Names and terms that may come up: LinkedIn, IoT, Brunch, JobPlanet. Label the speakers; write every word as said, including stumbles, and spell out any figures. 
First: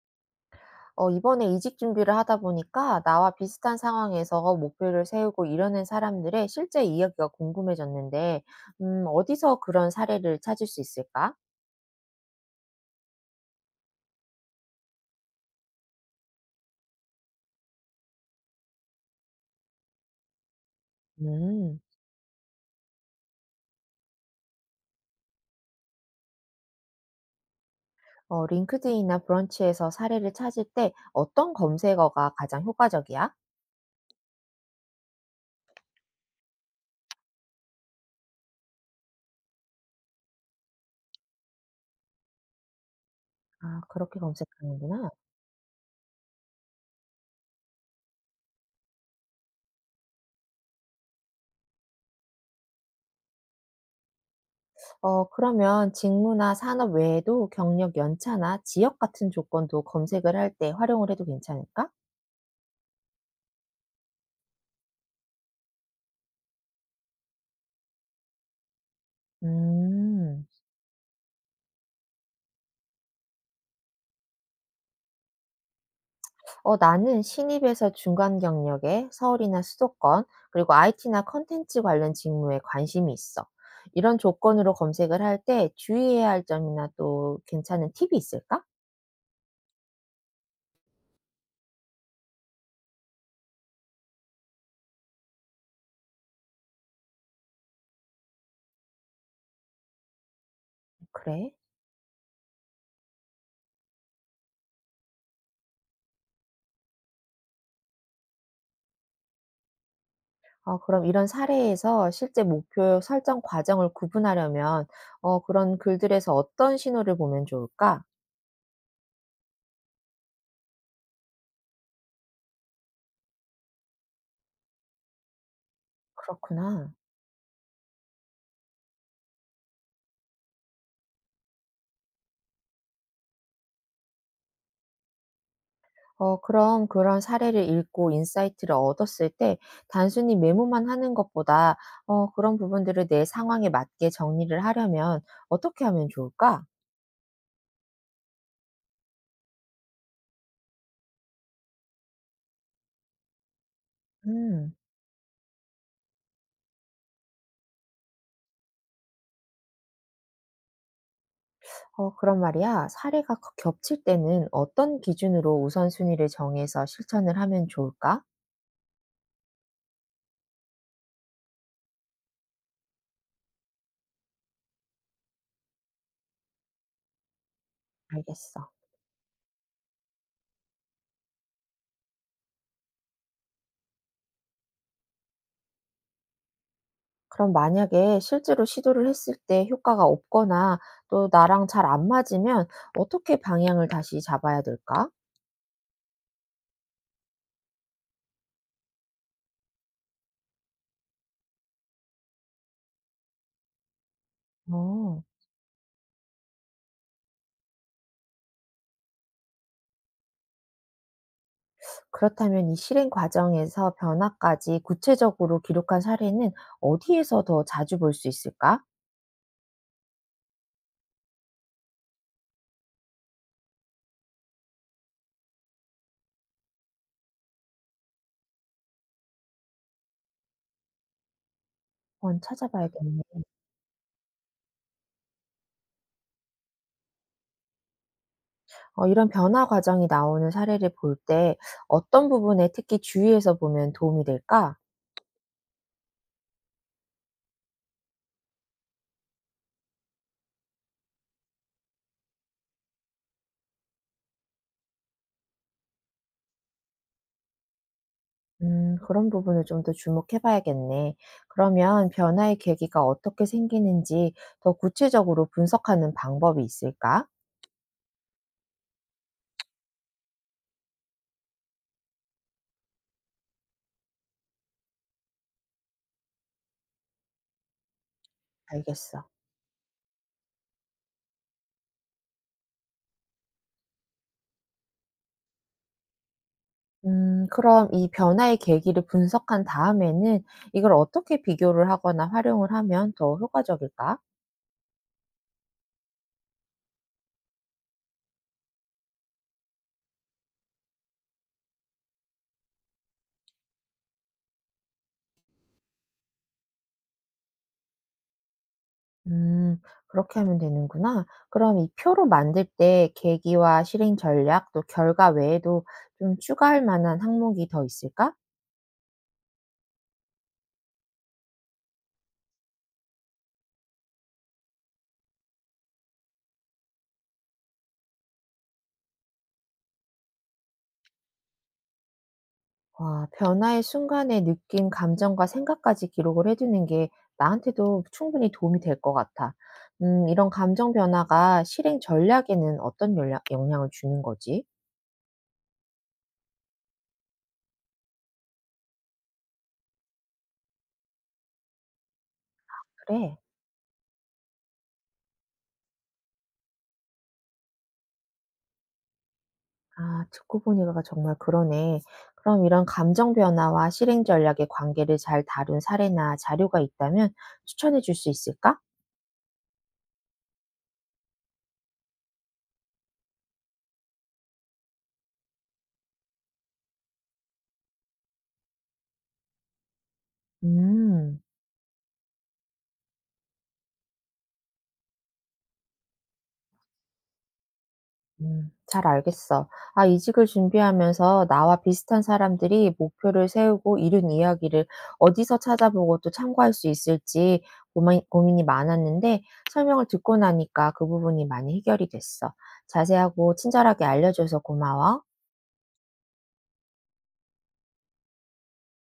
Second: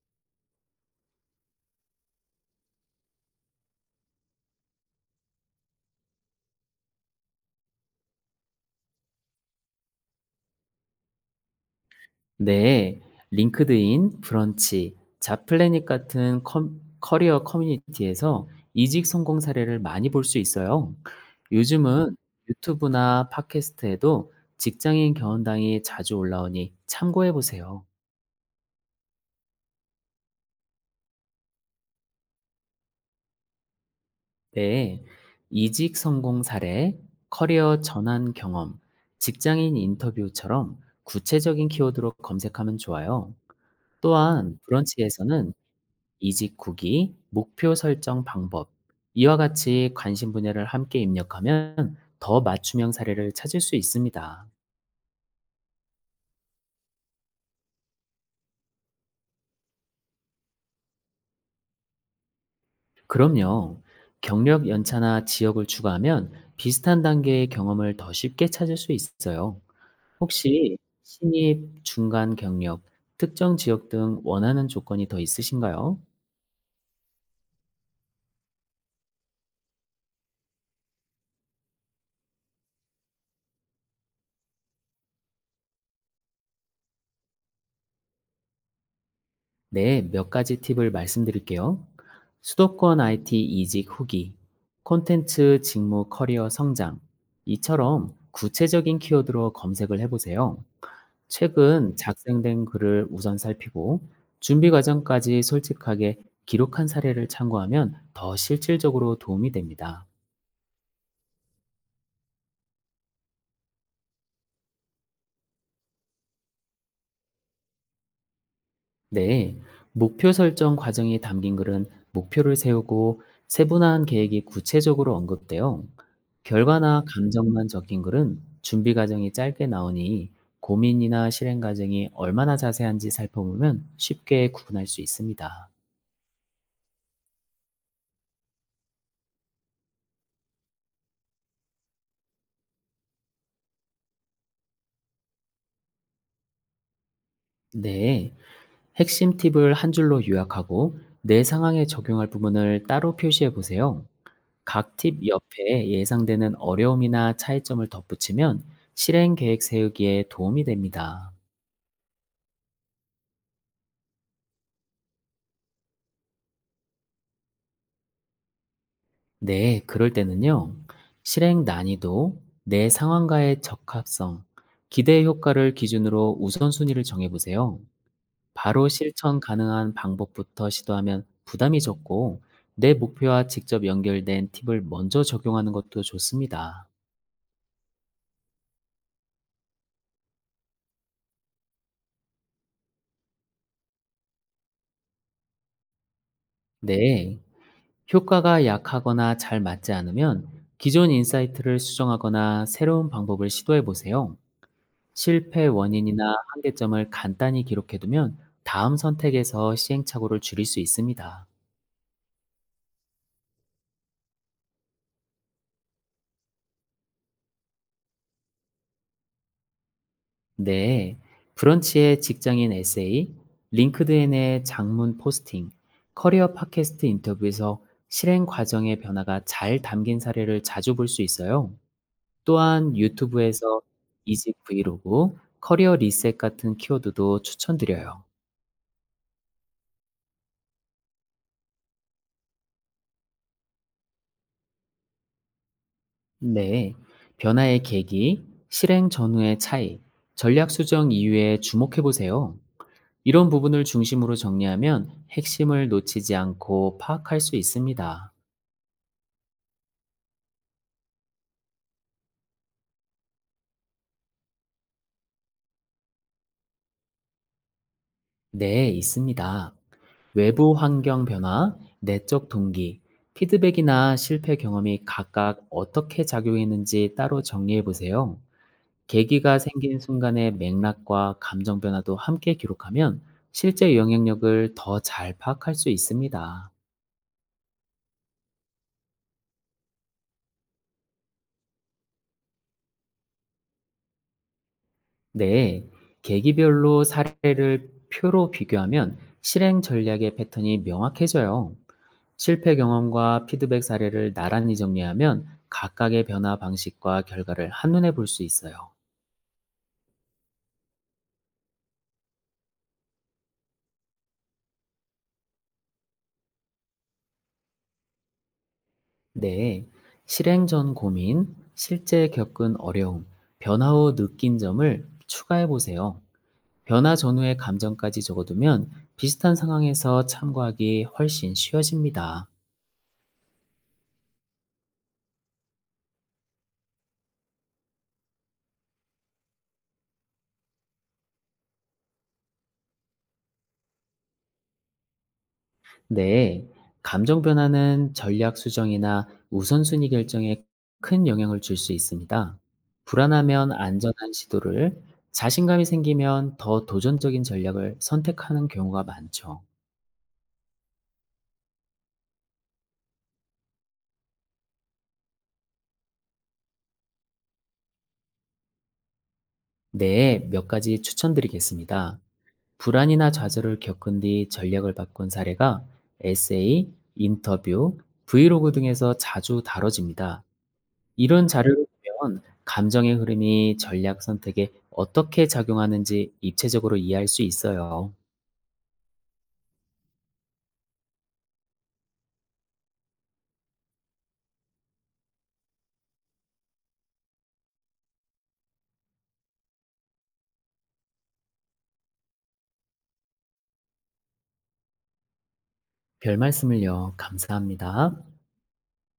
Speaker 1: 어, 이번에 이직 준비를 하다 보니까 나와 비슷한 상황에서 목표를 세우고 이뤄낸 사람들의 실제 이야기가 궁금해졌는데, 음, 어디서 그런 사례를 찾을 수 있을까?
Speaker 2: 네, 링크드인, 브런치, 잡플래닛 같은 컴- 커리어 커뮤니티에서 이직 성공 사례를 많이 볼 수 있어요.
Speaker 1: 음.
Speaker 2: 요즘은 유튜브나 팟캐스트에도 직장인 경험담이 자주 올라오니 참고해 보세요.
Speaker 1: 어, 링크드인이나 브런치에서 사례를 찾을 때 어떤 검색어가 가장 효과적이야?
Speaker 2: 네, 이직 성공 사례, 커리어 전환 경험, 직장인 인터뷰처럼 구체적인 키워드로 검색하면 좋아요.
Speaker 1: 아, 그렇게
Speaker 2: 또한
Speaker 1: 검색하는구나.
Speaker 2: 브런치에서는 이직 후기, 목표 설정 방법 이와 같이 관심 분야를 함께 입력하면 더 맞춤형 사례를 찾을 수 있습니다.
Speaker 1: 어, 그러면 직무나 산업 외에도 경력 연차나 지역 같은 조건도 검색을 할 때 활용을 해도 괜찮을까?
Speaker 2: 그럼요. 경력 연차나 지역을 추가하면 비슷한 단계의 경험을 더 쉽게 찾을 수 있어요.
Speaker 1: 음.
Speaker 2: 혹시 신입, 중간 경력, 특정 지역 등 원하는 조건이 더 있으신가요?
Speaker 1: 어, 나는 신입에서 중간 경력에 서울이나 수도권, 그리고 아이티나 컨텐츠 관련 직무에 관심이 있어. 이런 조건으로 검색을 할 때 주의해야 할 점이나 또 괜찮은 팁이 있을까?
Speaker 2: 네, 몇 가지 팁을 말씀드릴게요. 수도권 아이티 이직 후기, 콘텐츠 직무 커리어 성장, 이처럼 구체적인 키워드로 검색을 해보세요.
Speaker 1: 그래.
Speaker 2: 최근 작성된 글을 우선 살피고 준비 과정까지 솔직하게 기록한 사례를 참고하면 더 실질적으로 도움이 됩니다.
Speaker 1: 어, 그럼 이런 사례에서 실제 목표 설정 과정을 구분하려면, 어, 그런 글들에서 어떤 신호를 보면 좋을까?
Speaker 2: 네, 목표 설정 과정이 담긴 글은 목표를 세우고 세분화한 계획이 구체적으로 언급되어
Speaker 1: 그렇구나.
Speaker 2: 결과나 감정만 적힌 글은 준비 과정이 짧게 나오니 고민이나 실행 과정이 얼마나 자세한지 살펴보면 쉽게 구분할 수 있습니다.
Speaker 1: 어, 그럼 그런 사례를 읽고 인사이트를 얻었을 때 단순히 메모만 하는 것보다 어, 그런 부분들을 내 상황에 맞게 정리를 하려면 어떻게 하면 좋을까?
Speaker 2: 네, 핵심 팁을 한 줄로 요약하고 내 상황에 적용할 부분을 따로 표시해 보세요.
Speaker 1: 음.
Speaker 2: 각 팁 옆에 예상되는 어려움이나 차이점을 덧붙이면 실행 계획 세우기에 도움이 됩니다.
Speaker 1: 어, 그런 말이야. 사례가 겹- 겹칠 때는 어떤 기준으로 우선순위를 정해서 실천을 하면 좋을까?
Speaker 2: 네, 그럴 때는요. 실행 난이도, 내 상황과의 적합성, 기대 효과를 기준으로 우선순위를 정해보세요.
Speaker 1: 알겠어.
Speaker 2: 바로 실천 가능한 방법부터 시도하면 부담이 적고, 내 목표와 직접 연결된 팁을 먼저 적용하는 것도 좋습니다.
Speaker 1: 그럼 만약에 실제로 시도를 했을 때 효과가 없거나 또 나랑 잘 안 맞으면 어떻게 방향을 다시 잡아야 될까?
Speaker 2: 네, 효과가 약하거나 잘 맞지 않으면 기존 인사이트를 수정하거나 새로운 방법을 시도해보세요.
Speaker 1: 어.
Speaker 2: 실패 원인이나 한계점을 간단히 기록해두면 다음 선택에서 시행착오를 줄일 수 있습니다.
Speaker 1: 그렇다면 이 실행 과정에서 변화까지 구체적으로 기록한 사례는 어디에서 더 자주 볼 수 있을까?
Speaker 2: 네, 브런치의 직장인 에세이, 링크드인의 장문 포스팅, 커리어 팟캐스트 인터뷰에서 실행 과정의 변화가 잘 담긴 사례를 자주 볼 수 있어요.
Speaker 1: 한번
Speaker 2: 또한
Speaker 1: 찾아봐야겠네.
Speaker 2: 유튜브에서 이직 브이로그, 커리어 리셋 같은 키워드도 추천드려요.
Speaker 1: 어, 이런 변화 과정이 나오는 사례를 볼 때 어떤 부분에 특히 주의해서 보면 도움이 될까?
Speaker 2: 네, 변화의 계기, 실행 전후의 차이, 전략 수정 이유에 주목해 보세요. 이런 부분을 중심으로 정리하면 핵심을 놓치지 않고 파악할 수 있습니다.
Speaker 1: 음, 그런 부분을 좀 더 주목해 봐야겠네. 그러면 변화의 계기가 어떻게 생기는지 더 구체적으로 분석하는 방법이 있을까?
Speaker 2: 네, 있습니다. 외부 환경 변화, 내적 동기, 피드백이나 실패 경험이 각각 어떻게 작용했는지 따로 정리해 보세요.
Speaker 1: 알겠어.
Speaker 2: 계기가 생긴 순간의 맥락과 감정 변화도 함께 기록하면 실제 영향력을 더 잘 파악할 수 있습니다.
Speaker 1: 음, 그럼 이 변화의 계기를 분석한 다음에는 이걸 어떻게 비교를 하거나 활용을 하면 더 효과적일까?
Speaker 2: 네, 계기별로 사례를 표로 비교하면 실행 전략의 패턴이 명확해져요. 실패 경험과 피드백 사례를 나란히 정리하면 각각의 변화 방식과 결과를 한눈에 볼 수 있어요.
Speaker 1: 음, 그렇게 하면 되는구나. 그럼 이 표로 만들 때 계기와 실행 전략, 또 결과 외에도 좀 추가할 만한 항목이 더 있을까?
Speaker 2: 네, 실행 전 고민, 실제 겪은 어려움, 변화 후 느낀 점을 추가해 보세요. 변화 전후의 감정까지 적어두면 비슷한 상황에서 참고하기 훨씬 쉬워집니다.
Speaker 1: 와, 변화의 순간에 느낀 감정과 생각까지 기록을 해두는 게 나한테도 충분히 도움이 될 것 같아. 음, 이런 감정 변화가 실행 전략에는 어떤 영향- 영향을 주는 거지?
Speaker 2: 네, 감정 변화는 전략 수정이나 우선순위 결정에 큰 영향을 줄 수 있습니다.
Speaker 1: 그래.
Speaker 2: 불안하면 안전한 시도를, 자신감이 생기면 더 도전적인 전략을 선택하는 경우가 많죠.
Speaker 1: 아, 듣고 보니까 정말 그러네. 그럼 이런 감정 변화와 실행 전략의 관계를 잘 다룬 사례나 자료가 있다면 추천해 줄 수 있을까?
Speaker 2: 네, 몇 가지 추천드리겠습니다. 불안이나 좌절을 겪은 뒤 전략을 바꾼 사례가 에세이, 인터뷰, 브이로그 등에서 자주 다뤄집니다.
Speaker 1: 음.
Speaker 2: 이런 자료를 보면 감정의 흐름이 전략 선택에 어떻게 작용하는지 입체적으로 이해할 수 있어요.
Speaker 1: 음, 잘 알겠어. 아, 이직을 준비하면서 나와 비슷한 사람들이 목표를 세우고 이룬 이야기를 어디서 찾아보고 또 참고할 수 있을지 고민, 고민이 많았는데 설명을 듣고 나니까 그 부분이 많이 해결이 됐어. 자세하고 친절하게 알려줘서 고마워.
Speaker 2: 별 말씀을요. 감사합니다.